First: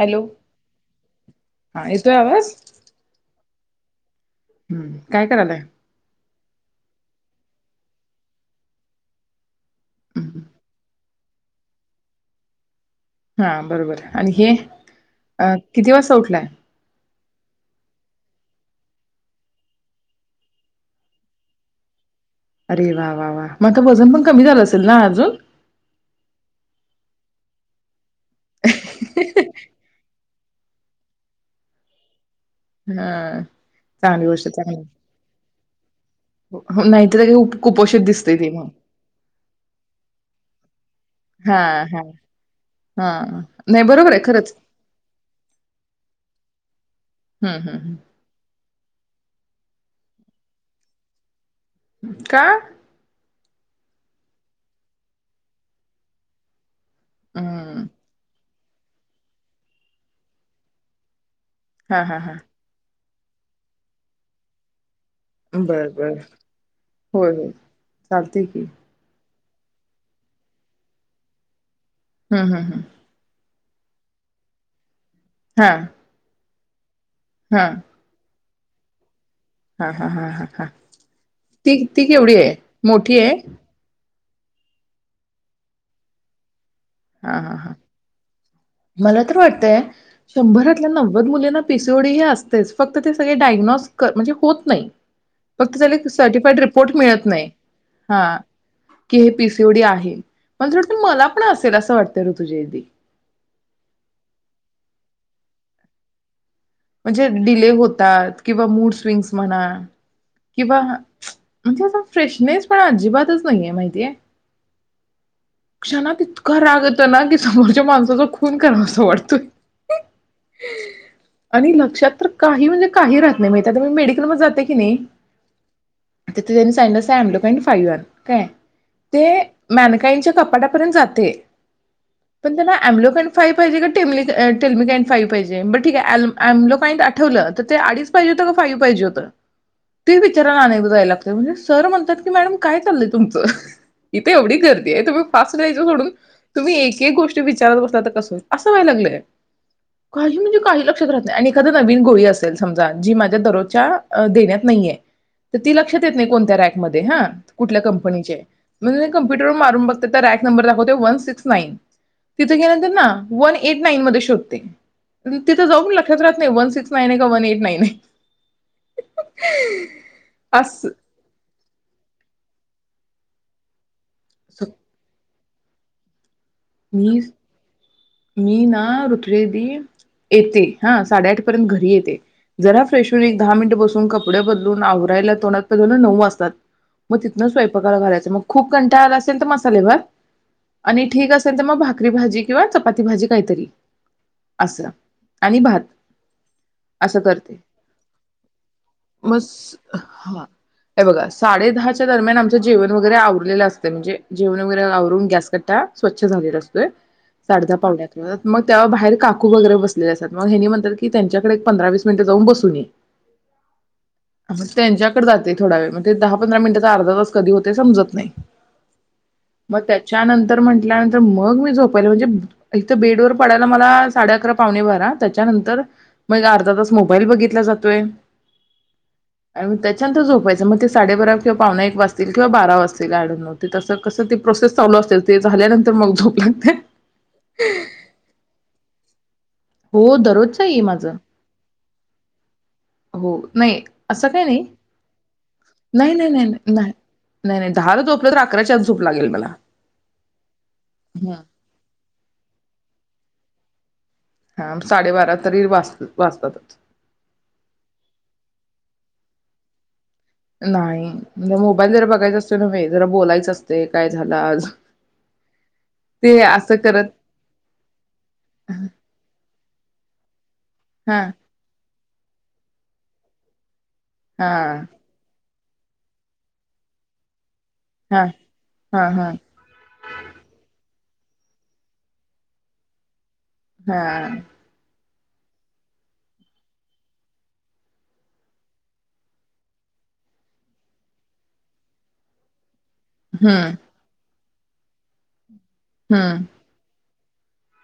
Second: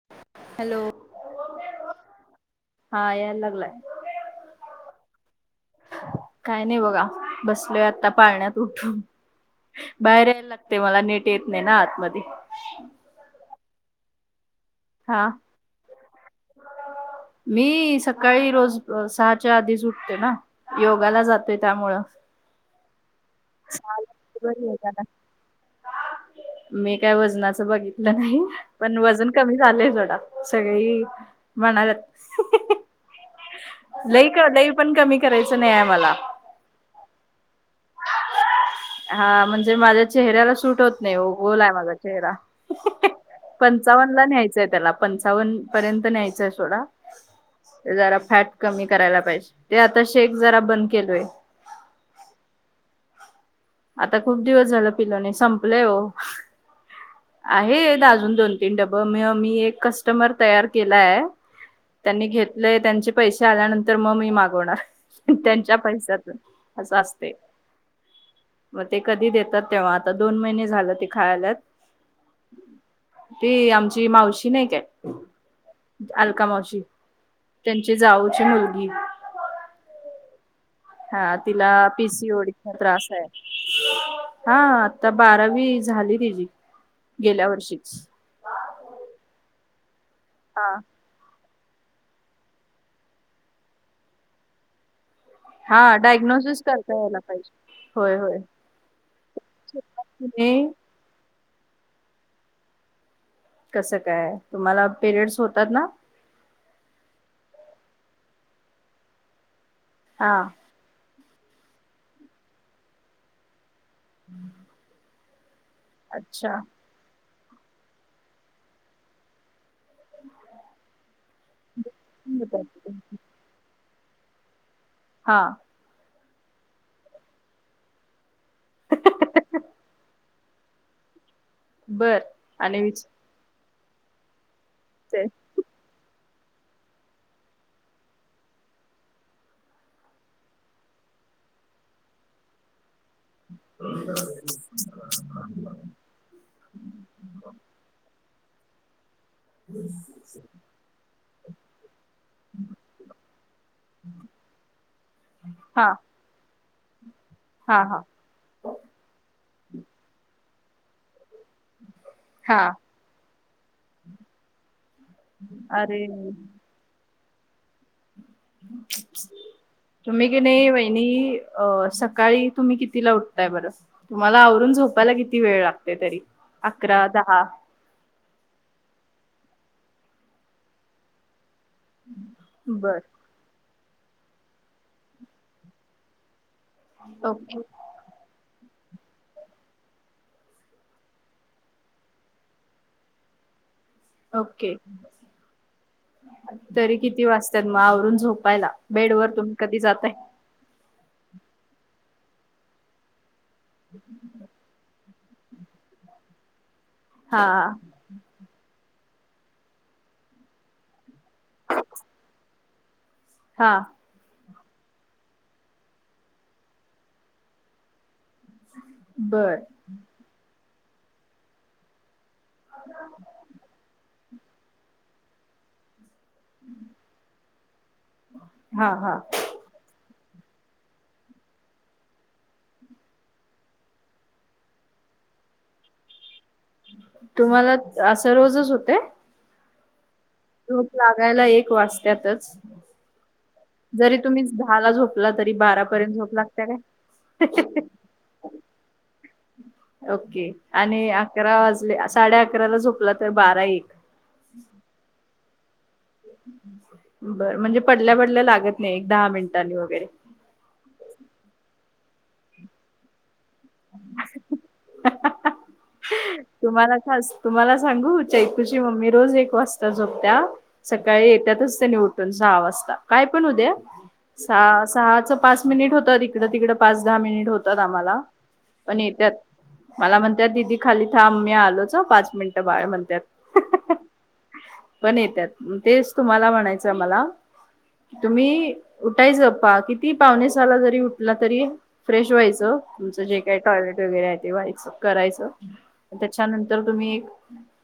Hello hello हां येतोय आवाज हा [unintelligible] हूं काय करायलाय काय नाही बघा बसलोय आता पाळण्यात उठून बाहेर हम्म, यायला लागतय मला नेट येत नाही ना आतमधी हां बरोबर आणि हे हा अं किती वाजता उठलाय? मी सकाळी रोज अ सहाच्या आधीच उठते ना योगाला जाते त्यामुळं अरे वा वा वा म आता सहाला वजन पण कमी उठते झालं बरं असल ना योगाला. अजून मी काय वजनाचं बघितलं नाही पण वजन कमी झालंय बघा सगळी म्हणाल्यात हां चांगली लई गोष्ट क आहे लई चांगली पण कमी करायचं नाही आहे हो नाहीतरी कुपोषित दिसते ते मग हां म्हणजे माझ्या चेहऱ्याला सुट नाही ओ हा ओलाय माझा हा चेहरा हा नाही बरोबर पंचावन्न आहे ला खरंच न्यायचाय त्याला पंचावन्न पर्यंत न्यायचंय सोडा हम्म हम् जरा फॅट कमी करायला पाहिजे ते आता शेक जरा बंद केलोय. का? आता खूप दिवस झाला पिल नाही संपलंय ओ हम्म आहेत अजून दोन तीन डब मग मी एक कस्टमर तयार केलाय. हा हा त्यांनी हा घेतलंय त्यांचे पैसे आल्यानंतर मग मी मागवणार. त्यांच्या बर, बर पैशातून. होय, होय चालतय की. म ते कधी देत तर तेव्हा आता दोन महिने झाले ते खायल्यात. हूं हूं हूं ती आमची मावशी नाय काय हा अलका मावशी [inaudible] हा त्यांची जावची मुल [inaudible] हा, हा, हा, हा, हा हा तिला ती ती केवढी आहे पीसीओडीचा त्रास मोठी आहे. हा आता बारावी झाली तिची. हा, गेल्या हा, हा वर्षीच मला तर वाटतय हा शंभरातल्या नव्वद मुलींना पिसओडी हे असतयच फक्त ते सगळे डायग्नोज म्हणजे होत नाही. फक्त हा त्या सर्टिफाईड डायग्नोसिस रिपोर्ट करता यायला मिळत नाही पाहिजे. होय हा होय की हे पीसीओडी आहे हे मला तर वाटतं मला पण असेल अस वाटत ऋतुजा दी [unintelligible] कसं काय तुम्हाला पिरियड्स होतात ना? म्हणजे डिले होतात किंवा मूड स्विंग्स म्हणा. हा किंवा म्हणजे अस फ्रेशनेस पणा अजिबातच नाहीये माहि रिकामा ऑडिओ [inaudible] क्षणात इतका राग येतो ना की, समोरच्या माणसाचा खून करावासा वाटतोय. [inaudible] आणि लक्षात तर काही म्हणजे काही राहत नाही माहित हाय. ता मी मेडिकल मध्ये जाते की नाय हा. तिथे त्यांनी सईनडसाय आणल काय फाईव आर काय. ते मॅनकाईनच्या कंप [unintelligible] पर्यंत जाते. बर पण त्यांना आणि विच आमलोंबेन फाईव पाहिजे का [unintelligible] [unintelligible] कान फाईव पाहिेजे बर ठीक आ - - आमलोफईन आठवलं तर ते अडीच पाहिजे होत का फाईव्ह पाहिजे होत ते विचाराला अनेकदा जायला लागत म्हणजे सर म्हणतात की मॅडम काय चालंय तुमच इथे एवढी गर्दी आहे. तुम्ही फास्ट राहायच सोडून तुम्ही एक एक गोष्टी विचारत बसला तर कस होई अस व्हायं लागलंय. काही म्हणजे काही लक्षात रात नाही. आणि एखाद नवीन गोळी असेल समजा, जी माझ्या दरोजच्या देण्यात नाहीये तर ती हा लक्षात येत नाही कोण त्या रॅकमध्ये हां. कुठल्या हा हा कंपनी ची आहे [unintelligible] कॉम्प्युटर वर मारून बघते तर अँक नंबर दाखवते वन सिक्स नाईन तिथ हा गेल्यानंतर ना. वन एत नाईन मध्ये शोधते. तिथं जाऊन लग - - [unintelligible] अरे राहत नाही वन सिक्स नाई [unintelligible] ऐट नाईन आहे [inaudible] तुम्ही कीनी अस वहिणी अ अ सकाळी तुम्ही कितीला उठताय बर? तुम्हाला आवरून झोपायला की किती वेळ लागतय तरी? अकरा, मी दहा. मी ना ऋतुवेदी येते हा साडेआठ पर्यंत घरी येते. जरा बर फ्रेश होऊन एक दहा मिनिट बसू मग कपडे बदलून आवरायला [unintelligible] नऊ वाजतात. म तिथन ओके. स्वयंपाकाला घालायच मग खूप कंटाला आला असेल तर मसाले भात आणि ठीक अ - - [unintelligible] मग भाकरी भाजी किंवा चपाती भाजी काहीतरी ओके असं आणि भात तरी असं किती करते वाजतात मग आवरून झोपायला. बेड वर मग तुम्ही कधी जाताय? हा हे बघा साडे दहाच्या दरम्यान आमच जेवण वगैेरे आव उठलेली असते म्हणजे जेवण वैगरे आवरून. गॅस कट्टा स्वच्छ झालेला अस. हा. साडे दहा पावणेआठ मग.. तेव्हा बाहेर काकू वगैरे बसलेल्या असत्यात मग हेनी म्हणत्यात की की त्यांच्याकडे एक पंधरा-वीस मिनिटं जाऊन बसुन ये [inaudible] हा म त्यांच्याकडे जाते थोडा वेळ मग ते दहा पंधरा मिनट अर्धातास कधी होतंय समजत नाही. बर मग त्याचा नं तर म्हण त्यानंतर मग मी झोपायला म्हणजे... एक तर बेडवर पडायला मला..... साडेअकरा पावणेबारा त्याच्यानंतर मग अर्धा तास मोबाईल बघितला जा तोय हा हा आणि म त्याच्यानंत झोपतोय. वैजमते साडे बारा किंवा पावना एक वाजतील किंवा बारा वाजतील आड नऊ ते तसं कसं ते प्रोसेस चालू असेल ते झाल्यानंतर मग झोपला..... तुम्हाला असं रोजच होतंय? हो द.... झोप लागायला एक वाजत्यातच हो नाही जरी असं काही तुम्हीच नाही दहा ला झोपला तरी बारा नाही पर्यंत नाही झोप नाही लागत्या नाही काय? नाही नाही नाही दहाला झोपलं तर अकराच्या आत झोप लागेल मला. ओके आणि हं. अकरा वाजले साडेअकरा ला झोपलात तर बारा एक हा साडे बारा तरी वास बर म्हणजे पडल्या पडल्या लागत नाही. दहा मिनटांनी वगैरे नाही म्ह मोबाईल जरा बघायचं असतंय नव्हे जरा बोलायच अस ते असं तुम्हाला करत खास तुम्हाला सांगू चैतूची मम्मी रोज एक वाजता झोपत्या हा सकाळी येत्यातच त्यांनी उ पण सहा वाजता काय पण होऊ द्या. हा सहा सहाच पाच मिनिट होत इकडं तिकडं पाच दहा मिनिट होत.... तर आम्हाला हा पण हा हा येत्यात मला म्हणत्यात दिदी.. खाली थांब मी आलोच पाच मिनिटं बाळ म्हणत्यात...... हा पण येत्यात, तेच तुम्हाला म्हणायचं मला तुम्ही उठायचं, पा किती पावणेसहाला जरी उठला तरी फ्रेश व्हायचं. काय हम्म टॉयलेट वगैरे आली ते व्हायचं करायचं हम्म त्याच्यानंतर तुम्ही एक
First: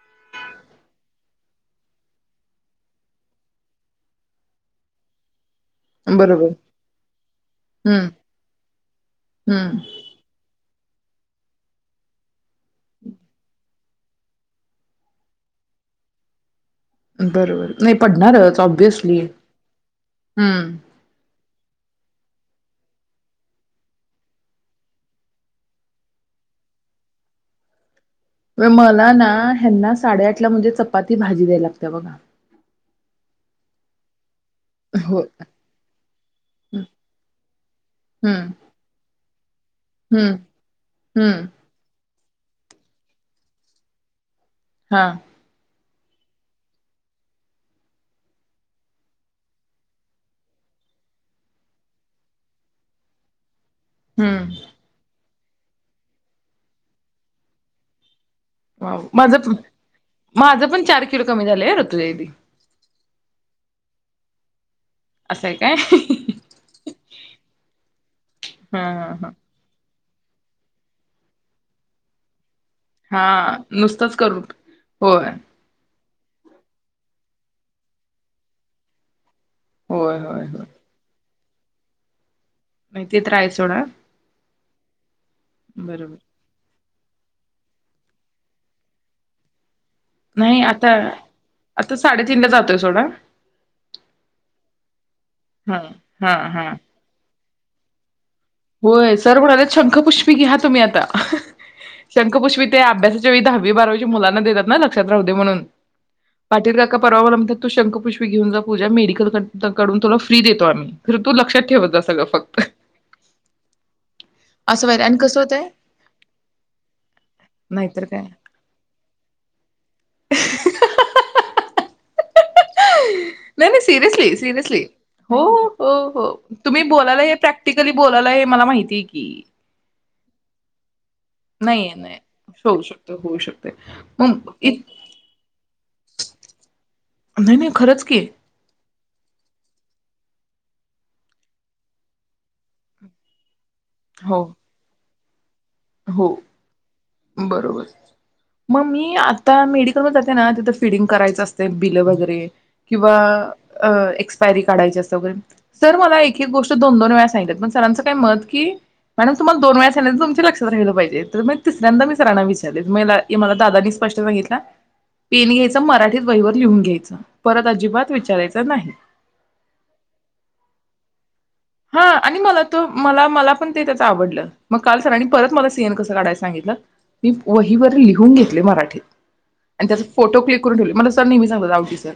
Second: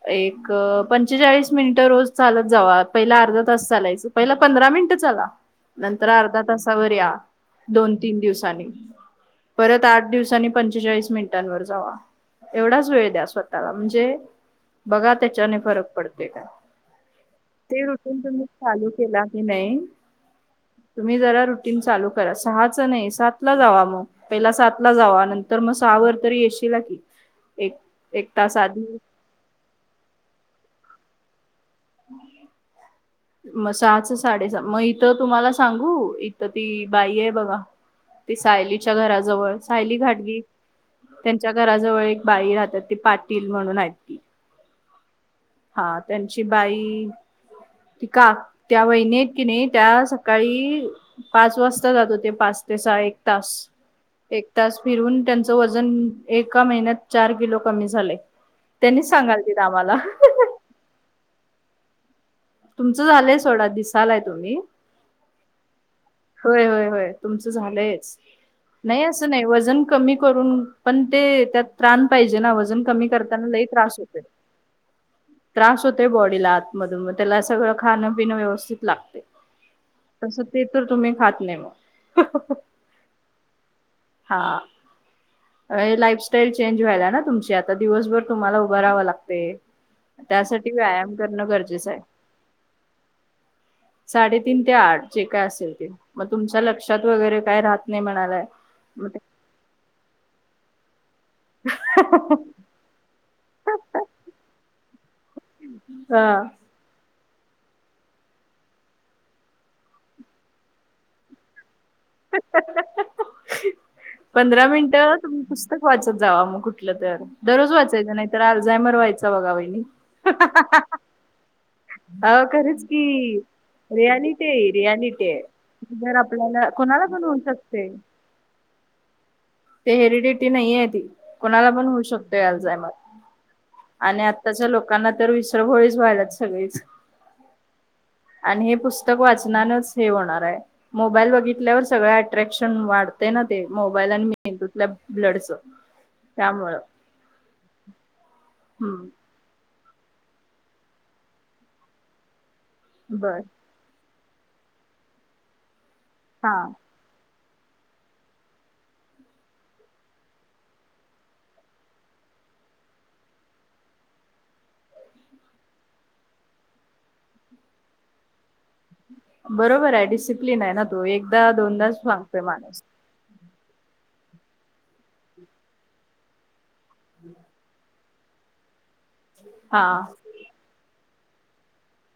एक पंचेचाळीस मिनिट रोज चालत जावा पहिला अर्धा तास चालायचं पहिला पंधरा मिनिट चाला नंतर अर्धा बरोबर तासावर या दोन हम्म तीन दिवसांनी परत हम्म आठ दिवसांनी पंचेचाळीस मिनिटांवर जावा. एवढाच वेळ द्या स्वतःला म्हण जे बघा त्याच्याने फरक पडते काय. बरोबर ते नाही रूटीन तुम्ही पडणारच चालू ऑब्विसली केला की नाही हम्म तुम्ही जरा रू रूटीन चालू करा सहाच नाही सात ला जावा मग पहिला सात ला जावा नंत तर मग सहावर तरी येशीला की एक एक तास म आधी मला ना हयांना साडे आठला म्हणजे चप चपाती भाजी द्यायला लाग ते बघा म सहाच च साडेसहा मग इथं हो तुम्हाला सांगू इथ ती बाई आहे बघा ती हम्म सायलीच्या घराजवळ सायली हम्म घाटगी हम्म त्यांच्या घराजवळ एक बाई राहतात ते पाटील म्हणून आहेत की हां हां त्यांच ती बाई का त्या वहीनी आहेत कीनी त्या सकाळी पाच वाजता जात होते पाच ते सहा एक तास. एक हम्म तास फिरून त्यानं तुमच वजन एका महिन्यात चार किलो कमी झालंय. वाव त्यांनीच माझच सांगालतीत आम्हाला माझं पण चार कि किड कमी झालेय रुत लयि ती. तुमचं झालंय सोडा दिसालाय तुम्ही असंय काय? होय होय [unintelligible] होय तुमचं झालंय स हा नाही हा हा असं नाही वजन कमी करून पण ते त्यात प्राण पाहिजे वज हा नुसतंच करून होय. ते बॉडीला आत मधोमध त्याला सगळं खान पिणं व्यवस्थित लागतंय. होय तस होय होय ते तर तुम्ही खातं नय म नाही ते तर आहेच सोडा. हां ये बरोबर लाईफस्टाईल चेंज ही व्हायला ना तुमची आता दिवसभर तुम्हाला उभाराव लागतंय. नाही त्यासाठी आता व्यायाम करणं गरजेचं आता आहे साडेतीन ला जातोय सोडा साडेतीन ते आठ जे काय असेल हा ते मग हा तुमच्या हा लक्षात वगैरे काय राहत नाही म्हणालाय म होय सर म्हणाले शंखपुष्पी घ्या तुम्ही आता शंखपुष्पित ते अभ्यास नववी दहावी बारावीच्या मुलांना देतात ना लक्ष त्यात राहूदे म्हणून हा पाटील काका परवा म्हणतात तो शंखपुष्पी घेऊन जा पूजा मेडिकल कडून तुला फ्री देतो आम्ही तर तू लक्षात ठेवत जा. ग फक्त पंधरा असं मिनिट व्हायलंय आणि कसं तुम्ही होतंय पुस्तक वाचत जावा मग कुठलं तर दररोज वाचायचं नाहीतर अर्जाय मर व्हायचा बघा वहिणी हअ्ं नाही नाही सिरियसली आहे सिरियसली रियालिटी हो आहे हो जर हो आपल्याला तुम्ही कोणाला बोलायला पण आहे होऊ शकते प्रॅक्टिकली बोलायला आहे मला माहि तिघी हेरीडटी नाही आहे ती. कोणाला पण नाहीय होऊ नाही शकतोय होऊ अल्झायमर शकत होऊ शकते आणि मग आत्ताच्या इत लोकांना तर विसरव वीज व्हाला सगळीच नाही नाही खरंच की तक वाचनानच हे होणार हाय मोबाईल बघितल्यावर सगळत अट्रॅक्शन वाढते ना ते मोबाईल आणि हो, मेघदूत लॅब ब्लडच् हो बरोबर मग हम्म मी आता मेडि तो वर जाते ना तिथं फिडिंग करायचं असते बिलं वगैरे किंवा बर अ एक्स पायरी काढायची अस्तिया व सर मला एक एक हा. गोष्ट दोन दोन वेळा सांगितल्यात. मग सरांच काय मत की मॅडम तुम्हाला दोनवेळा सांगीतल की तुमच्या लक्ष- तवर नेलं पाहिजे तर म तिसऱ्यांदा मी सरांना विचारले मला हे दादांनी स्पष्ट सांगितलं पेन घ्यायच मराठीच वहीवर लिहून घ्यायचं परत अजिबात विचाराचं नाही. बरोबर आहे डिसिप्लिन आहे ना तो एक हा आणि मला तो मला मला पण ते त्याच आवडलं मग काल सरांनी आणि परत मला सीएन कसं काढायला सांगितलं. मी वहीवर लि ऊन घेतल्या मराठीत हा आणि त्याचा फोटो क्लिक करून ठेवले मला नेहमी सांगतात सर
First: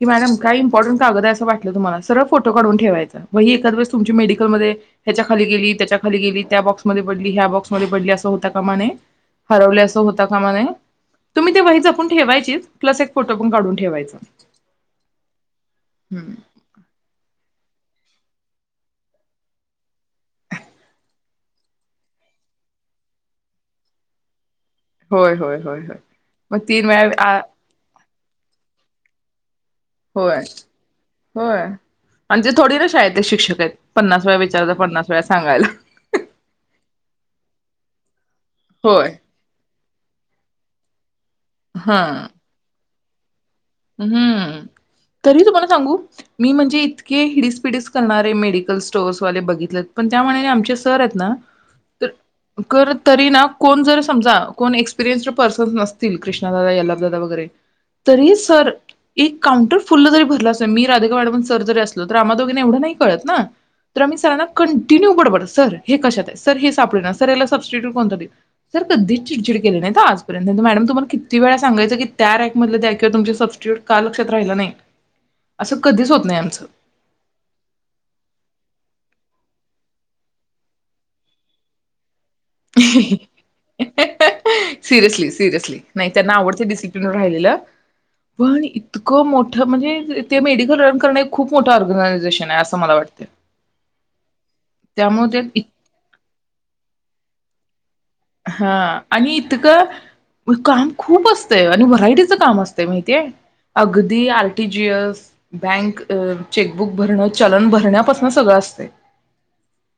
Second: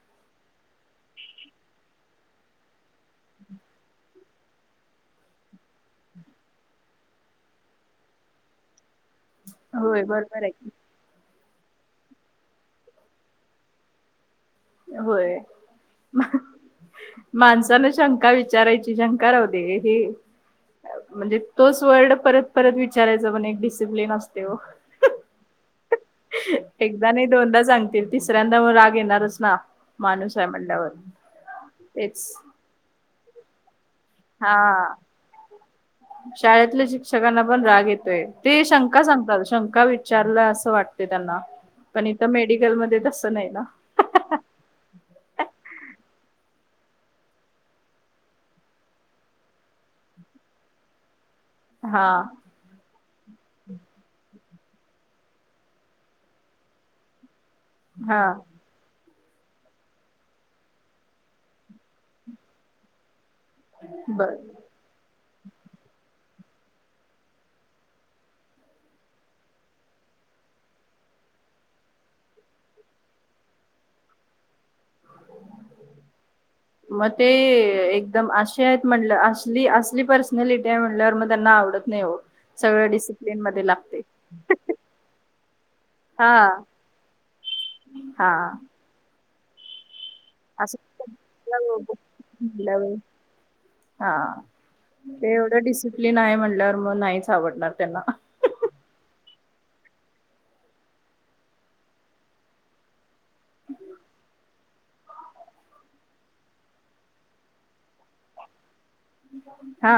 की मॅडम काय इंपॉर्टन्ट कागद आहे अस वाटलं तुम्हाला सरळ फोटो काढून ठेवायचा वहीत दर वेळेस तुमची मेडिकलमध्ये ह्याच्या खाली गेली त्याच्या खाली गेली त्या बॉक्समध्ये पडली ह्या बॉक्समध्ये पडली असं होता कामा नये हरवले असं होय होता बरोबर आहे कामा नये. की तुम्ही ते वही जपून ठेवायचीच, प्लस एक फोटो पण काढून ठेवायचा. होय हम्म. माणसाला शंका विचारायची शंका राहूदे म्हणजे तोच वर्ड परत परत विचारायचा पण एक डिसिप्लिन असतोय वो होय होय होय होय मग तीन एकदा वेळा नाही आ दोनदा सांगतील तिसऱ्यांदा मग राग येणारच ना होय माणूस आहे म्हणल्यावर. होय तेच म्हणजे थोडी ना शाळेत शिक्षक आहेत पन्नास वेळा हा विचारल तर पन्नास वेळा सांगायला शाळेतल्या शिक्षकांना पण राग येतोय ते शंका होय सांगतात शंका वि चारला असं वाटतय त्यांना हा पण इथ मेडिकलमध्ये अस नाही ना हम्म तरी तुम्हाला सांगू मी म्हणजे इतके हिडीसपिडीस करणारे मेडिकल स्टोअर्स वाले बघितलेत पण त्या मानाने आमचे सर आहेत ना तर हा कर तरी ना कोण जर समजा कोण एकस्पिरीयंड्स पर्सन नसतील कृष्णादादा याल्ला दादा वगैरे हा तरी सर एक काउंटर फुल्ल जरी भरला अस मी राधिका मॅडम आणि सर जरी असलो तर आमा दोघीना एवढं नाही कळत ना तर आम्ही बर सरांना कंटिन्यू बडबड सर हे कशात आहे सर हे सापड ना सर याला सर सर हे कशात सर हे सापडेना सर ह्याला सबस्टिट्यूट कोणता देवू सर कधीच चिडचिड केली नाहीत हा तर आजपर्यंत मॅडम तुम्हाला किती वेळा सांगयं की त्या रॅक मधील द्या तुमच सबस्टिट्यूट का लक्षात राहिलं नाही असं कधीच होत नाही आमचं. मग ते एकदम आशे आहेत म्हटलं अशे असली पर्सनॅलिटी आहे म्हणल्यावर म त्यांना आवडत नाही हो सगळ डिसिप्लिन मध्ये लागतय. सिरयसली नाही त्यांना आवडतें डिसिप्लिन राहिलेलं हा पण इत खूप मोठं म्हणजे ते मेडिकल रन करणं एक खूप मोठं ऑर्गनायझेशन आहे असं मला वाटतं. हा त्यामुळे ते एवढं इत- डिसिप्लिन आहे म्हटल्यावर मग नाहीच आवडणार. त्यांना हा आणि इतकं काम खूप असत आणि व्हरायटीच काम असतं माहितीय अगदी R T G S bank chequebook भरण चलन भरण्यापासन सगळं असत हा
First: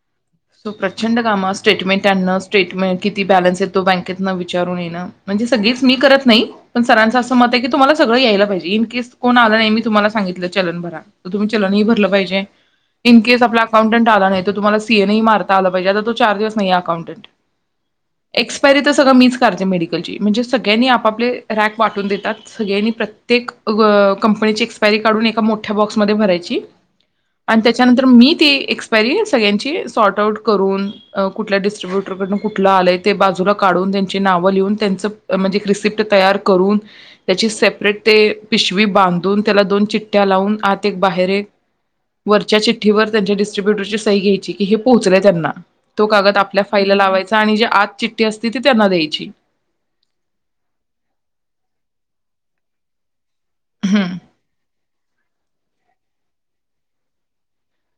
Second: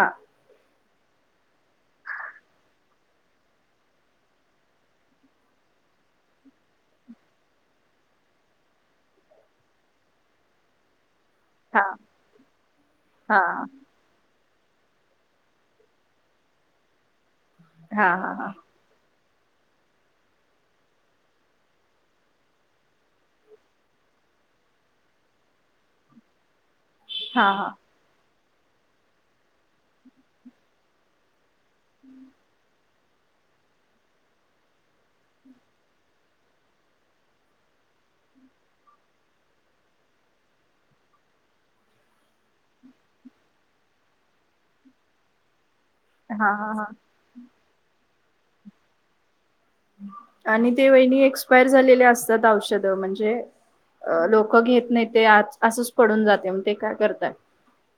तो प्रचंड कामं स्टेटमेंट त्यांना स्टेटमेंट किती बॅलन्स आहे तो बँकेतन विचारून येणं म्हणजे सगळीच मी करत नाही पण सरांचा असं मत आहे की तुम्हाला सगळं यायला पाहिजे इन केेस कोण आला नाही मी तुम्हाला सांगितलं चलन भरा त तुम्ही चलनही हा भरलं पाहिजे हा इनकेस आपला अकाउंटंट आला नाही. तर तुम्हाला सीएनही मारता आला पाहिजे आता तो चार दिवस नाहीये अकाउंंटट हा हा हा एक्सपायरी त सगळं मीच चालतंय मेडिकलची म्हणजे सगळ्यांनी आपापले रॅक वाटून देतात सगळ्यांनी प्रत्येक गं कंपनीची एक्सपायरी काढून एका मोठ्या बॉक्समध्ये भरायची हा आणि हा त्याच्यानंतर मीठ ती एक्सपायरी सगळ्यांची सॉर्ट आउट करून अ कुठल्या डीस्ट्रीब्यूटर कडन कु आलंय ते बाजूला काढून त्यांची नाव लिहून त्यांच अ म्हणजे रिसिप्ट तयार करून त्याची सेपरेट ते पिशवी बांधून त्याला दोन चिठ्ठ्या लावून आत एक बाहेर एक वरच्या चिठ्ठीवर त्यांच्या डिस्ट्रीब्युटरची सही घ्यायची की हे पोहोचलय त्यांना तो कागद हा आपल्या हा हा फाईलला लावायचा आणि जी आत चिठ्ठी असते ती त्यांना द्यायची आणि ते वहिणी एक्सपायर झालेले असतात औषध म्हणजे हं. अ लोकं घेत नाहीत ते आच असंच पडून जातय मग ते काय करताय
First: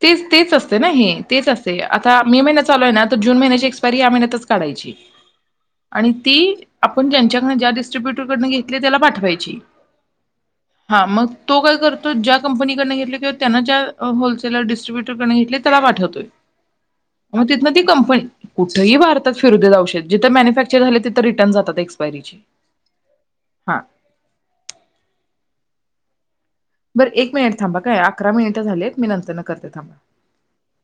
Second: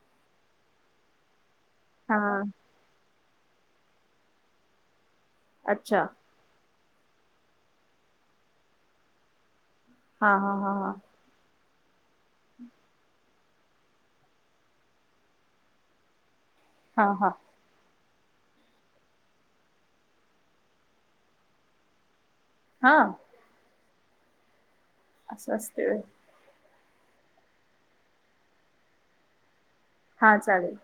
तेच तेच असत ना हे तेच अस ते आता मे हा महिना चालू आहे ना त जून महिन्याची एक्सपायरी या महिन्यातच काढायची अच्छा आणि ती आपण ज्यांच्याकडनं ज्या डिट्रीब्युटर कडनं घेतले त्याला पाठवायची हा हा हा हा तू काय कर तो ज्या कंपनीकडन घेतले त्योत त्यांना ज्या होलसे त्यानं डीस्ट्रीब्युटरकडन घेतले त्याला पाठवतोय हा हा हा मग तिथन ते कंप पण कुठही भारतात फिरू देत औषध जिथं मॅन्युफॅक्चर झाले तिथं हा हा अस असतंय होय बर एक मिनिट थांबा काय अकरा मिनिटं झालेत मी नंतर न करते थांबा हा चालेल